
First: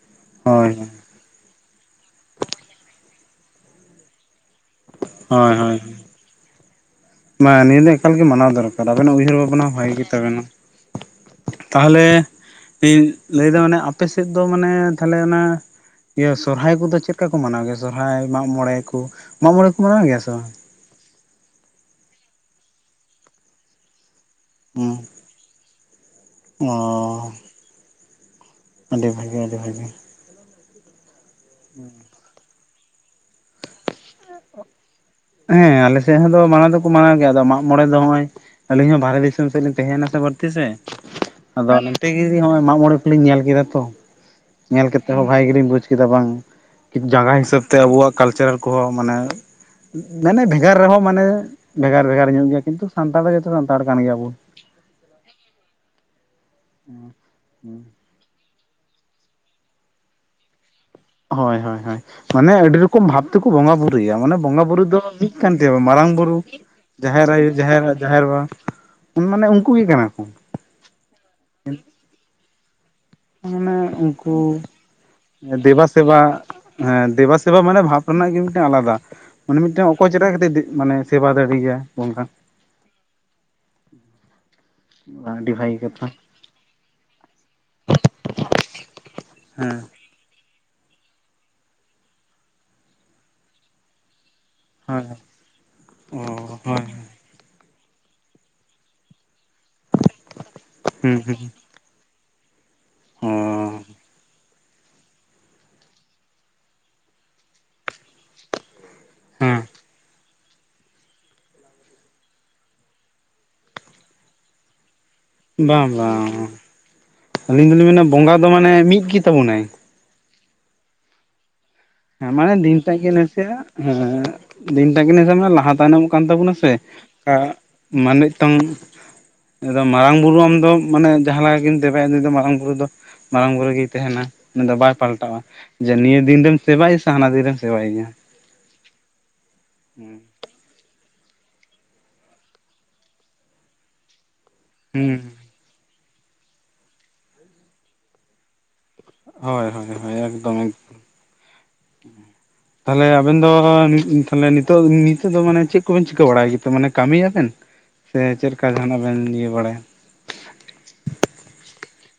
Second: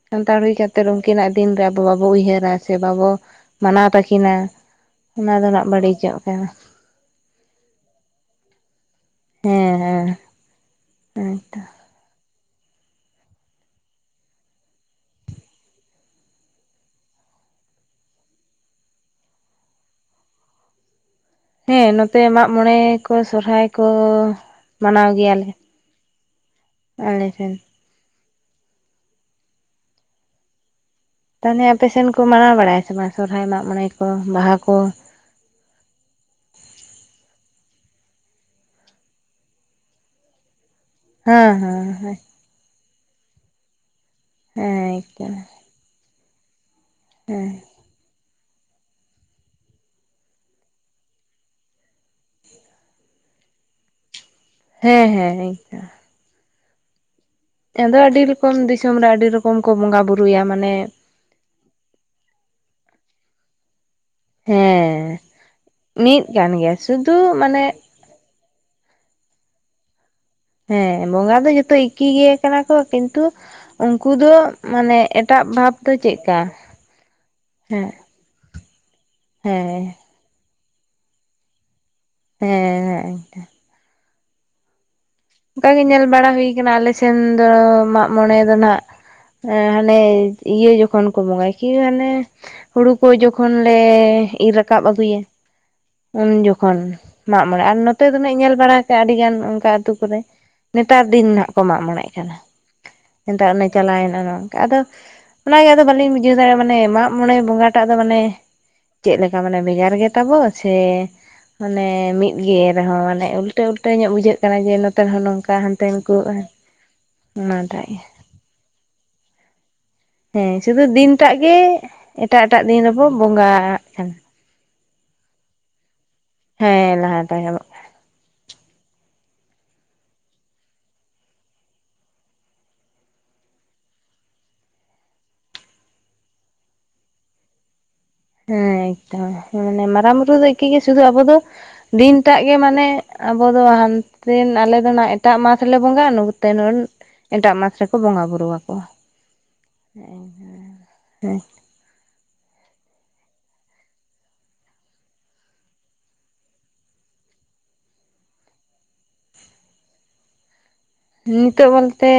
ᱥᱟᱱᱛᱟᱲ ᱦᱩᱭ ᱦᱳᱭ ᱠᱟᱛᱮ ᱨᱮ ᱦᱚᱸ ᱩᱱᱠᱤᱱᱟᱜ ᱫᱤᱱ ᱫᱚ ᱟᱵᱚ ᱵᱟᱵᱚ ᱩᱭᱦᱟᱹᱨᱟ ᱥᱮ ᱵᱟᱵᱚ ᱢᱟᱱᱟᱣ ᱛᱟᱹᱠᱤᱱᱟ ᱚᱱᱟ ᱫᱚ ᱦᱳᱭ ᱱᱟᱜ ᱦᱳᱭ ᱵᱟᱹᱲᱤᱡᱚᱜ ᱠᱟᱱᱟ ᱱᱤᱭᱟᱹ ᱫᱚ ᱮᱠᱟᱞᱜᱮ ᱢᱟᱱᱟᱣ ᱫᱚᱨᱠᱟᱨ ᱟᱵᱮᱱᱟᱜ ᱩᱭᱦᱟᱹᱨ ᱵᱷᱟᱵᱱᱟ ᱦᱚ ᱦᱮᱸ ᱵᱷᱟᱜᱤ ᱜᱮᱛᱟᱵᱮᱱᱟ ᱦᱮᱸ ᱛᱚ ᱛᱟᱦᱞᱮ ᱤᱧ ᱞᱟᱹᱭᱫᱟ ᱢᱟᱱᱮ ᱟᱯᱮ ᱥᱮᱫ ᱫᱚ ᱢᱟᱱᱮ ᱛᱟᱦᱞᱮ ᱚᱱᱟ ᱤᱭᱟᱹ ᱥᱚᱨᱦᱟᱭ ᱠᱚᱫᱚ ᱪᱮᱫ ᱞᱮᱠᱟ ᱠᱚ ᱢᱟᱱᱟᱣ ᱜᱮᱭᱟ ᱥᱚᱨᱦᱟᱭ ᱢᱟᱠ ᱢᱚᱬᱮ ᱠᱚ ᱢᱟᱜ ᱢᱚᱬᱮ ᱠᱚ ᱢᱟᱱᱟᱣ ᱜᱮᱭᱟ ᱥᱮ ᱵᱟᱝ ᱦᱮᱸ ᱱᱚᱛᱮ ᱢᱟᱜ ᱢᱚᱬᱮ ᱠᱚ ᱥᱚᱨᱚᱦᱟᱭ ᱠᱚ ᱦᱩᱸ ᱢᱟᱱᱟᱣ ᱜᱮᱭᱟᱞᱮ ᱚ ᱟᱞᱮ ᱥᱮᱱ ᱟᱹᱰᱤ ᱵᱷᱟᱜᱤ ᱟᱹᱰᱤ ᱵᱷᱟᱜᱤ ᱾ ᱛᱟᱦᱚᱞᱮ ᱟᱯᱮᱥᱱ ᱠᱚ ᱢᱟᱱᱟᱣ ᱵᱟᱲᱟᱭᱟ ᱥᱮ ᱵᱟᱝ ᱥᱚᱨᱦᱟᱭ ᱢᱟᱜ ᱢᱚᱬᱮ ᱠᱚ ᱵᱟᱦᱟ ᱠᱚ ᱦᱮᱸ ᱟᱞᱮ ᱥᱮᱫ ᱦᱚᱸᱫᱚ ᱢᱟᱱᱟᱣ ᱫᱚᱠᱚ ᱢᱟᱱᱟᱣ ᱜᱮᱭᱟ ᱟᱫᱚ ᱢᱟᱜ ᱢᱚᱬᱮ ᱫᱚ ᱱᱚᱜᱚᱭ ᱾ ᱟᱹᱞᱤᱧ ᱦᱚᱸ ᱵᱟᱨᱦᱮ ᱫᱤᱥᱚᱢ ᱥᱮᱫ ᱞᱤᱧ ᱛᱟᱦᱮᱸᱱᱟ ᱥᱮ ᱵᱟᱹᱲᱛᱤ ᱥᱮ ᱦᱮᱸ ᱟᱫᱚ ᱱᱚᱱᱛᱮ ᱦᱮᱸ ᱜᱮ ᱱᱚᱜᱼᱚᱭ ᱢᱟᱜ ᱢᱚᱬᱮ ᱞᱤᱧ ᱧᱮᱞ ᱠᱮᱫᱟ ᱛᱚ ᱦᱮᱸ ᱧᱮᱞ ᱠᱟᱛᱮᱫ ᱦᱚᱸ ᱮᱠᱫᱚᱢ ᱵᱷᱟᱜᱤ ᱜᱮ ᱞᱤᱧ ᱵᱩᱡᱽ ᱠᱮᱫᱟ ᱵᱟᱝ ᱡᱟᱸᱜᱟ ᱦᱮᱸ ᱦᱤᱥᱟᱹᱵ ᱛᱮ ᱟᱵᱚᱣᱟᱜ ᱠᱟᱞᱪᱟᱨ ᱠᱚᱦᱚᱸ ᱢᱟᱱᱮ ᱢᱟᱱᱮ ᱵᱷᱮᱜᱟᱨ ᱨᱮᱦᱚᱸ ᱢᱟᱱᱮ ᱵᱷᱮᱜᱟᱨ ᱵᱷᱮᱜᱟᱨ ᱧᱚᱜ ᱜᱮᱭᱟ ᱠᱤᱱᱛᱩ ᱥᱟᱱᱛᱟᱲ ᱫᱚ ᱡᱚᱛᱚ ᱥᱟᱱᱛᱟᱲ ᱠᱟᱱ ᱜᱮᱭᱟᱵᱚᱱ ᱾ ᱦᱮᱸ ᱦᱮᱸ ᱤᱱᱠᱟᱹ ᱾ [unintelligible] ᱟᱫᱚ ᱟᱹᱰᱤ ᱨᱚᱠᱚᱢ ᱫᱤᱥᱚᱢ ᱨᱮ ᱟᱹᱰᱤ ᱨᱚᱠᱚᱢ ᱠᱚ ᱵᱚᱸᱜᱟ ᱵᱩᱨᱩᱭᱟ ᱢᱟᱱᱮ ᱦᱳᱭ ᱦᱳᱭ ᱦᱳᱭ ᱢᱟᱱᱮ ᱟᱹᱰᱤ ᱨᱚᱠᱚᱢ ᱵᱷᱟᱵ ᱛᱮᱠᱚ ᱵᱚᱸᱜᱟ ᱵᱩᱨᱩᱭᱟ ᱾ ᱢᱟᱱᱮ ᱵᱚᱸᱜᱟ ᱵᱩᱨᱩ ᱫᱚ ᱦᱮᱸ ᱢᱤᱫ ᱠᱟᱱ ᱛᱟᱵᱚ ᱢᱟᱨᱟᱝ ᱢᱤᱫ ᱵᱩᱨᱩ ᱠᱟᱱ ᱜᱮᱭᱟ ᱥᱩᱫᱷᱩ ᱡᱟᱦᱮᱨ ᱟᱭᱳ ᱢᱟᱱᱮ ᱡᱟᱦᱮᱨ ᱟᱭ ᱡᱟᱦᱮᱨ ᱮᱨᱟ ᱢᱟᱱᱮ ᱩᱱᱠᱩ ᱜᱮ ᱠᱟᱱᱟ ᱠᱚ ᱾ ᱦᱮᱸ ᱵᱚᱸᱜᱟ ᱫᱚ ᱡᱚᱛᱚ ᱮᱠᱤ ᱜᱮ ᱠᱟᱱᱟ ᱠᱚ ᱠᱤᱱᱛᱩ ᱢᱟᱱᱮ ᱫᱚ ᱩᱱᱠᱩ ᱢᱟᱱᱮ ᱮᱴᱟᱜ ᱵᱷᱟᱵᱽ ᱫᱮᱵᱟ ᱫᱚ ᱥᱮᱵᱟ ᱪᱮᱫᱠᱟ ᱦᱮᱸ ᱫᱮᱵᱟ ᱥᱮᱵᱟ ᱢᱟᱱᱮ ᱦᱮᱸ ᱵᱷᱟᱵ ᱨᱮᱱᱟᱜ ᱜᱮ ᱢᱤᱫᱴᱮᱱ ᱟᱞᱟᱫᱟ ᱢᱟᱱᱮ ᱦᱮᱸ ᱢᱤᱫᱴᱮᱱ ᱚᱠᱚᱭ ᱪᱮᱫᱞᱮᱠᱟ ᱠᱟᱛᱮ ᱢᱟᱱᱮ ᱥᱮᱵᱟ ᱫᱟᱲᱮᱭᱟᱭ ᱚᱱᱠᱟ ᱾ ᱦᱮᱸ ᱦᱮᱸ ᱮᱱᱛᱮ ᱟᱹᱰᱤ ᱚᱱᱠᱟ ᱵᱷᱟᱹᱜᱤ ᱜᱮ ᱧᱮᱞ ᱠᱟᱛᱷᱟ ᱵᱟᱲᱟ ᱦᱩᱭ ᱠᱟᱱᱟ ᱟᱞᱮ ᱥᱮᱱ ᱫᱚ ᱢᱟᱜ ᱢᱚᱬᱮ ᱨᱮᱱᱟᱜ ᱦᱮᱸ [unintelligible] ᱤᱭᱟᱹ ᱡᱚᱠᱷᱚᱱ ᱠᱚ ᱵᱚᱸᱜᱟᱭ ᱠᱤ ᱦᱟᱱᱮ ᱦᱩᱲᱩ ᱠᱚ ᱡᱚᱠᱷᱚᱱ ᱞᱮ ᱤᱨ ᱨᱟᱠᱟᱵ ᱦᱳᱭ ᱟᱹᱜᱩᱭᱟ ᱚ ᱩᱱ ᱡᱚᱠᱷᱚᱱ ᱦᱳᱭ ᱢᱟᱜ ᱢᱚᱬᱮ ᱟᱨ ᱱᱚᱛᱮ ᱫᱚ ᱱᱟ ᱤᱧ ᱧᱮᱞ ᱵᱟᱲᱟ ᱠᱟᱜᱼᱟ ᱟᱹᱰᱤ ᱜᱟᱱ ᱚᱱᱠᱟ ᱟᱛᱩ ᱠᱚᱨᱮ ᱾ ᱱᱮᱛᱟᱨ ᱦᱩᱸ ᱫᱤᱱ ᱱᱟᱜ ᱦᱩᱸ ᱠᱚ ᱢᱟᱜ ᱢᱚᱬᱮ ᱠᱟᱱᱟ ᱚ ᱱᱮᱛᱟᱨ ᱚᱱᱮ ᱪᱟᱞᱟᱣᱱᱮᱱᱟ ᱟᱫᱚ ᱚᱱᱟᱜᱮ ᱟᱫᱚ ᱵᱟᱹᱞᱤᱧ ᱵᱩᱡᱷᱟᱹᱣ ᱫᱟᱲᱮᱭᱟᱜ ᱢᱟᱱᱮ ᱢᱟᱜ ᱢᱚᱬᱮ ᱵᱚᱸᱜᱟ ᱴᱟᱜ ᱫᱚ ᱢᱟᱱᱮ ᱪᱮᱫ ᱞᱮᱠᱟ ᱦᱮᱸ ᱢᱟᱱᱮ ᱵᱷᱮᱜᱟᱨ ᱜᱮ ᱛᱟᱵᱳ ᱥᱮ ᱢᱟᱱᱮ ᱢᱤᱫ ᱜᱮ ᱨᱮᱦᱚᱸ ᱢᱟᱱᱮ ᱩᱞᱴᱟᱹ ᱩᱞᱴᱟᱹ ᱧᱚᱜ ᱵᱩᱡᱷᱟᱹᱜ ᱠᱟᱱᱟ ᱡᱮ ᱱᱚᱛᱮ ᱨᱮᱦᱚᱸ ᱱᱚᱝᱠᱟ ᱾ ᱵᱟᱝ ᱵᱟᱝ ᱚᱱᱟᱴᱟᱜ ᱢᱤᱫ ᱵᱚᱸᱜᱟ ᱫᱚ ᱢᱟᱱᱮ ᱢᱤᱫ ᱜᱮ ᱛᱟᱵᱚᱱᱟᱭ ᱾ ᱦᱮᱸ ᱥᱩᱫᱩ ᱫᱤᱱᱴᱟᱜ ᱜᱮ ᱦᱮᱸ ᱮᱴᱟᱜ ᱢᱟᱱᱮ ᱮᱴᱟᱜ ᱫᱤᱱ ᱴᱟᱜ ᱨᱮᱵᱚ ᱜᱮ ᱱᱟᱥᱮᱭᱟᱜ ᱵᱚᱸᱜᱟᱜ ᱦᱮᱸ ᱠᱟᱱᱟ ᱫᱤᱱᱴᱟᱠᱤᱱ ᱞᱟᱦᱟ ᱛᱟᱭᱱᱚᱢᱚᱜ ᱠᱟᱱ ᱛᱟᱵᱚᱱᱟ ᱥᱮ ᱦᱮᱸ ᱞᱟᱦᱟ ᱛᱟᱭᱚᱢᱚᱜ [unintelligible] ᱟᱫᱚ ᱢᱟᱨᱟᱝ ᱵᱩᱨᱩ ᱟᱢ ᱫᱚ ᱢᱟᱱᱮ ᱡᱟᱦᱟᱸ ᱞᱮᱠᱟ ᱜᱮᱢ ᱫᱮᱵᱟᱭᱟ ᱱᱩᱭ ᱫᱚ ᱢᱟᱨᱟᱝ ᱵᱩᱨᱩ ᱫᱚ ᱢᱟᱨᱟᱝ ᱵᱩᱨᱩ ᱜᱮᱭ ᱛᱟᱦᱮᱱᱟ ᱩᱱᱤ ᱫᱚ ᱵᱟᱭ ᱯᱟᱞᱴᱟᱜᱼᱟ ᱡᱮ ᱱᱤᱭᱟᱹ ᱫᱤᱱ ᱨᱮᱢ ᱥᱮᱵᱟᱭ ᱥᱮ ᱦᱟᱱᱟ ᱫᱤᱱᱨᱮᱢ ᱥᱮᱵᱟᱭᱮ ᱜᱮᱭᱟ ᱦᱮᱸ ᱮᱠᱫᱚᱢ ᱢᱟᱱᱮ ᱢᱟᱨᱟᱝ ᱵᱩᱨᱩ ᱫᱚ ᱮᱠᱤ ᱜᱮ ᱥᱩᱫᱷᱩ ᱟᱵᱚ ᱫᱚ ᱫᱤᱱ ᱴᱟᱜ ᱜᱮ ᱢᱟᱱᱮ ᱟᱵᱚ ᱫᱚ ᱦᱟᱱᱛᱮ ᱟᱞᱮ ᱚᱱᱟ ᱦᱩᱸ ᱮᱴᱟᱜ ᱢᱟᱥ ᱨᱮᱞᱮ ᱵᱚᱸᱜᱟ ᱱᱛᱮ ᱱᱚ ᱮᱴᱟᱜ ᱢᱟᱥ ᱨᱮᱠᱚ ᱵᱚᱸᱜᱟ ᱵᱩᱨᱩ ᱟᱠᱚ ᱦᱳᱭ ᱦᱳᱭ ᱦᱳᱭ ᱦᱮᱸ ᱮᱠᱫᱚᱢ ᱦᱮᱸ ᱮᱠᱫᱚᱢ᱾ ᱦᱮᱸ ᱛᱟᱦᱞᱮ ᱟᱵᱮᱱ ᱫᱚ ᱛᱟᱦᱞᱮ ᱱᱤᱛᱚᱜ ᱱᱤᱛᱚᱜ ᱫᱚ ᱢᱟᱱᱮ ᱪᱮᱫ ᱠᱚᱵᱮᱱ ᱪᱤᱠᱟᱹ ᱵᱟᱲᱟᱭ ᱜᱮᱛᱮ ᱠᱟᱹᱢᱤᱭᱟᱵᱮᱱ? ᱥᱮ ᱪᱮᱫ ᱞᱮᱠᱟ ᱡᱟᱦᱟᱱᱟᱜ ᱵᱮᱱ ᱤᱭᱟᱹ ᱵᱟᱲᱟᱭᱟ? ᱱᱤᱛᱚᱜ ᱵᱚᱞᱛᱮ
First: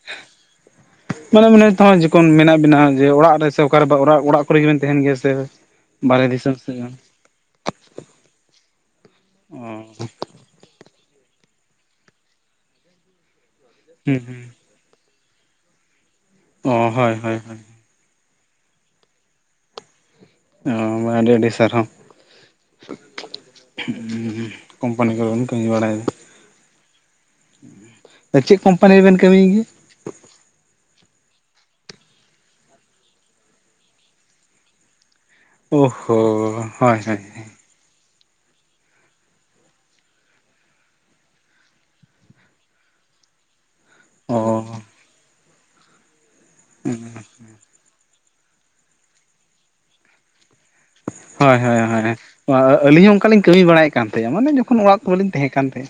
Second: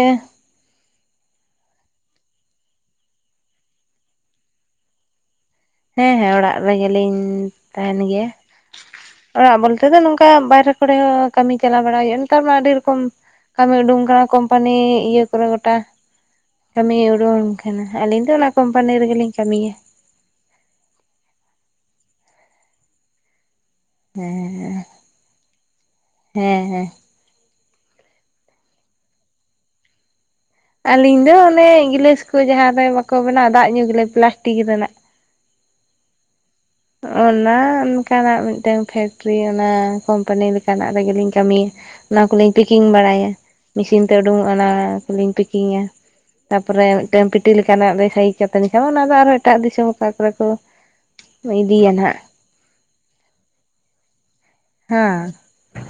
ᱢᱟᱱᱮ ᱢᱮ ᱛᱮ ᱡᱚᱠᱷᱚᱱ ᱢᱮᱱᱟᱜ ᱵᱮᱱᱟ ᱡᱮ ᱚᱲᱟᱜ ᱨᱮ ᱥᱮ ᱚᱠᱟᱨᱮᱲᱟᱜ ᱚᱲᱟᱜ ᱠᱚᱨᱮ ᱜᱮᱵᱮᱱ ᱛᱟᱦᱮᱱ ᱜᱮᱭᱟ ᱥᱮ ᱦᱮᱸ ᱵᱟᱨᱦᱮ ᱦᱮᱸ ᱫᱤᱥᱚᱢ ᱚᱲᱟᱜ ᱥᱮᱫ ᱨᱮᱜᱮᱞᱤᱧ ᱛᱟᱦᱮᱱ ᱜᱮᱭᱟ ᱚᱲᱟᱜ ᱚ ᱵᱚᱞᱛᱮ ᱫᱚ ᱱᱚᱝᱠᱟ ᱚᱱᱠᱟ ᱵᱟᱨᱦᱨᱮ ᱠᱚᱨᱮ ᱦᱚᱸ ᱠᱟᱹᱢᱤ ᱪᱟᱞᱟᱣ ᱵᱟᱲᱟᱭ ᱦᱩᱭᱩᱜᱼᱟ ᱚᱱᱠᱟ ᱢᱟ ᱟᱹᱰᱤ ᱨᱚᱠᱚᱢ ᱠᱟᱹᱢᱤ ᱩᱰᱩᱝ ᱦᱩᱸ ᱟᱠᱟᱱᱟ ᱦᱩᱸ ᱠᱳᱢᱯᱟᱱᱤ ᱤᱭᱟᱹ ᱠᱚᱨᱮ ᱜᱚᱴᱟ ᱾ [unintelligible] ᱚ ᱦᱳᱭ ᱦᱳᱭ ᱦᱳᱭ ᱠᱟᱱᱟ ᱟᱹᱞᱤᱧ ᱫᱚ ᱚᱱᱟ ᱠᱳᱢᱯᱟᱱᱤ ᱨᱮᱜᱮ ᱞᱤᱧ ᱠᱟᱹᱢᱤᱭᱟ ᱾ ᱚ ᱢᱟ ᱟᱹᱰᱤ ᱟᱹᱰᱤ ᱥᱟᱨᱦᱟᱣ ᱾ ᱦᱩᱸ ᱦᱮᱸ ᱠᱳᱢᱯᱟᱱᱤ ᱠᱚᱨᱮ ᱵᱚᱱ ᱠᱟᱹᱢᱤ ᱵᱟᱲᱟᱭᱟ ᱾ ᱦᱮᱸ ᱦᱮᱸ ᱪᱮᱫ ᱠᱳᱢᱯᱟᱱᱤ ᱨᱮᱵᱮᱱ ᱠᱟᱹᱢᱤᱭ ᱜᱮᱭᱟ? ᱟᱹᱞᱤᱧ ᱫᱚ ᱚᱱᱮ ᱜᱤᱞᱟᱹᱥ ᱠᱚ ᱡᱟᱦᱟᱸ ᱨᱮ ᱵᱟᱠᱚ ᱵᱮᱱᱟᱣ ᱫᱟᱜ ᱧᱩ ᱜᱮᱞᱮ ᱯᱞᱟᱥᱴᱤᱠ ᱨᱮᱱᱟᱜ ᱳ ᱦᱳ ᱚᱱᱟ ᱚᱱᱠᱟᱱᱟᱜ ᱢᱤᱫᱴᱟᱝ ᱯᱷᱮᱠᱴᱨᱤ ᱚᱱᱟ ᱠᱳᱢᱯᱟᱱᱤ ᱞᱮᱠᱟᱱᱟᱜ ᱨᱮᱜᱮ ᱞᱤᱧ ᱠᱟᱹᱢᱤᱭᱟ ᱾ ᱚᱱᱟ ᱠᱚ ᱞᱤᱧ ᱠᱤᱠᱤᱝ [unintelligible] ᱵᱟᱲᱟᱭᱟ ᱾ ᱢᱮᱥᱤᱱ ᱛᱮ ᱚ ᱩᱰᱩᱝᱚᱜᱼᱟ᱾ ᱚᱱᱟ ᱠᱚᱞᱤᱧ ᱯᱮᱠᱤᱝᱼᱟ, ᱛᱟᱯᱚᱨᱮ ᱢᱤᱫᱴᱟᱝ ᱯᱤᱴᱤ ᱞᱮᱠᱟᱱᱟᱜ ᱞᱮ ᱥᱟᱭᱤᱡ ᱪᱤᱠᱟᱹᱛᱮ ᱱ ᱠᱷᱟᱱ [unintelligible] ᱚᱱᱟᱫᱚ ᱟᱨᱚ ᱮᱴᱟᱜ ᱫᱤᱥᱚᱢ ᱚᱠᱟ ᱠᱚᱨᱮ ᱠᱚ ᱦᱳᱭ ᱦᱳᱭ ᱤᱫᱤᱭᱟ ᱦᱳᱭ ᱱᱟᱦᱟᱜ ᱟᱹᱞᱤᱧ ᱦᱚᱸ ᱚᱱᱠᱟᱞᱤᱧ ᱠᱟᱹᱢᱤ ᱵᱟᱲᱟᱭᱮᱫ ᱠᱟᱱ ᱛᱟᱦᱮᱸᱜᱼᱟ ᱢᱟᱱᱮ ᱚᱲᱟᱜ ᱠᱚ ᱦᱮᱸ ᱛᱟᱦᱮᱸ ᱠᱟᱱ ᱛᱟᱦᱮᱸ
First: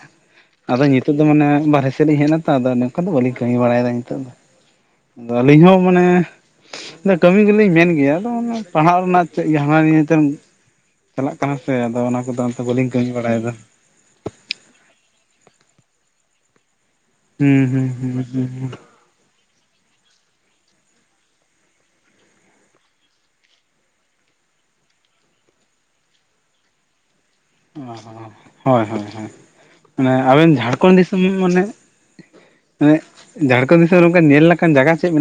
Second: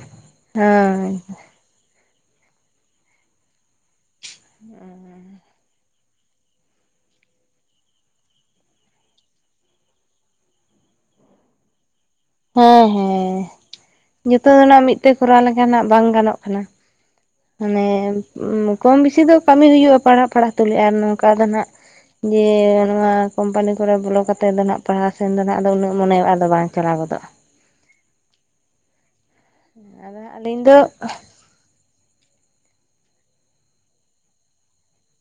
ᱟᱫᱚ ᱦᱮᱸ ᱱᱤᱛᱚᱜ ᱫᱚ ᱢᱟᱱᱮ ᱵᱟᱨᱮ ᱪᱮᱫᱞᱤᱧᱮᱡ ᱛᱚ ᱟᱫᱚ ᱱᱚᱝᱠᱟ ᱫᱚ ᱵᱟᱞᱤᱧ ᱠᱟᱹᱢᱤᱲᱟᱭᱮᱫᱟ ᱱᱤᱛᱚᱜ ᱫᱚ ᱦᱩ ᱟᱫᱚ ᱟᱹᱞᱤᱧ ᱦᱚᱸ ᱢᱟᱱᱮ ᱠᱟᱹᱢᱤ ᱜᱮᱞᱤᱧ ᱢᱮᱱ ᱜᱮᱭᱟ ᱟᱫᱚᱮ ᱯᱟᱲᱦᱟᱜ ᱨᱮᱱᱟᱜ ᱪᱮᱫ ᱜᱮ ᱦᱟᱱᱟ ᱱᱤᱭᱟᱹ ᱛᱮ ᱪᱟᱞᱟᱜ ᱠᱟᱱᱟ ᱥᱮ ᱟᱫᱚ ᱚᱱᱟ ᱠᱚᱫᱚ ᱛᱮ ᱵᱟᱹᱞᱤᱧ ᱠᱟᱹᱢᱤ ᱵᱟᱲᱟᱭᱮᱫᱟ᱾ ᱡᱚᱛᱚᱱᱟᱜ ᱢᱤᱫᱴ ᱠᱚᱨᱟᱣ ᱞᱮᱠᱟᱱᱟᱜ ᱵᱟᱝ ᱜᱟᱱᱚᱜ ᱠᱟᱱᱟ᱾ ᱦᱩᱸ ᱢᱟᱱᱮ ᱦᱩᱸ ᱦᱩᱸ ᱦᱩᱸ ᱦᱩᱸ᱾ ᱠᱚᱢ ᱵᱮᱥᱤ ᱫᱚ ᱠᱟᱹᱢᱤ ᱦᱩᱭᱩᱜᱼᱟ, ᱯᱟᱲᱦᱟᱜ ᱯᱟᱲᱦᱟᱜ ᱛᱩᱞᱩᱡ ᱟᱨ ᱱᱚᱝᱠᱟ ᱫᱚ ᱦᱟᱜ ᱡᱮ ᱱᱚᱣᱟ ᱠᱚᱢᱯᱟᱱᱤ ᱠᱚᱨᱮ ᱵᱚᱞᱚ ᱠᱟ ᱠᱟᱛᱮᱜ ᱫᱚ ᱟᱜ ᱯᱟᱲᱦᱟᱣ ᱥᱮᱱ ᱫᱚ ᱟᱜᱫᱚ ᱩᱱᱟᱹᱜ ᱢᱚᱱᱮᱼᱟᱫᱚ ᱵᱟᱝ ᱪᱟᱞᱟᱣ ᱜᱚᱫᱚᱜᱼᱟ᱾ ᱚ ᱦᱳᱭ ᱦᱳᱭ ᱢᱟᱱᱮ ᱟᱫᱚ ᱦᱟᱸᱜ ᱟᱵᱮᱱ ᱟᱹᱞᱤᱧ ᱫᱚ ᱡᱷᱟᱲᱠᱷᱚᱸᱰ ᱫᱤᱥᱚᱢ ᱢᱟᱱᱮ ᱢᱟᱱᱮ ᱡᱷᱟᱲᱠᱷᱚᱸᱰ ᱫᱤᱥᱚᱢ ᱨᱮ ᱚᱱᱠᱟ ᱧᱮᱞ ᱞᱮᱠᱟᱱ ᱡᱟᱭᱜᱟ ᱪᱮᱫ ᱢᱮᱱᱟᱜᱼᱟ?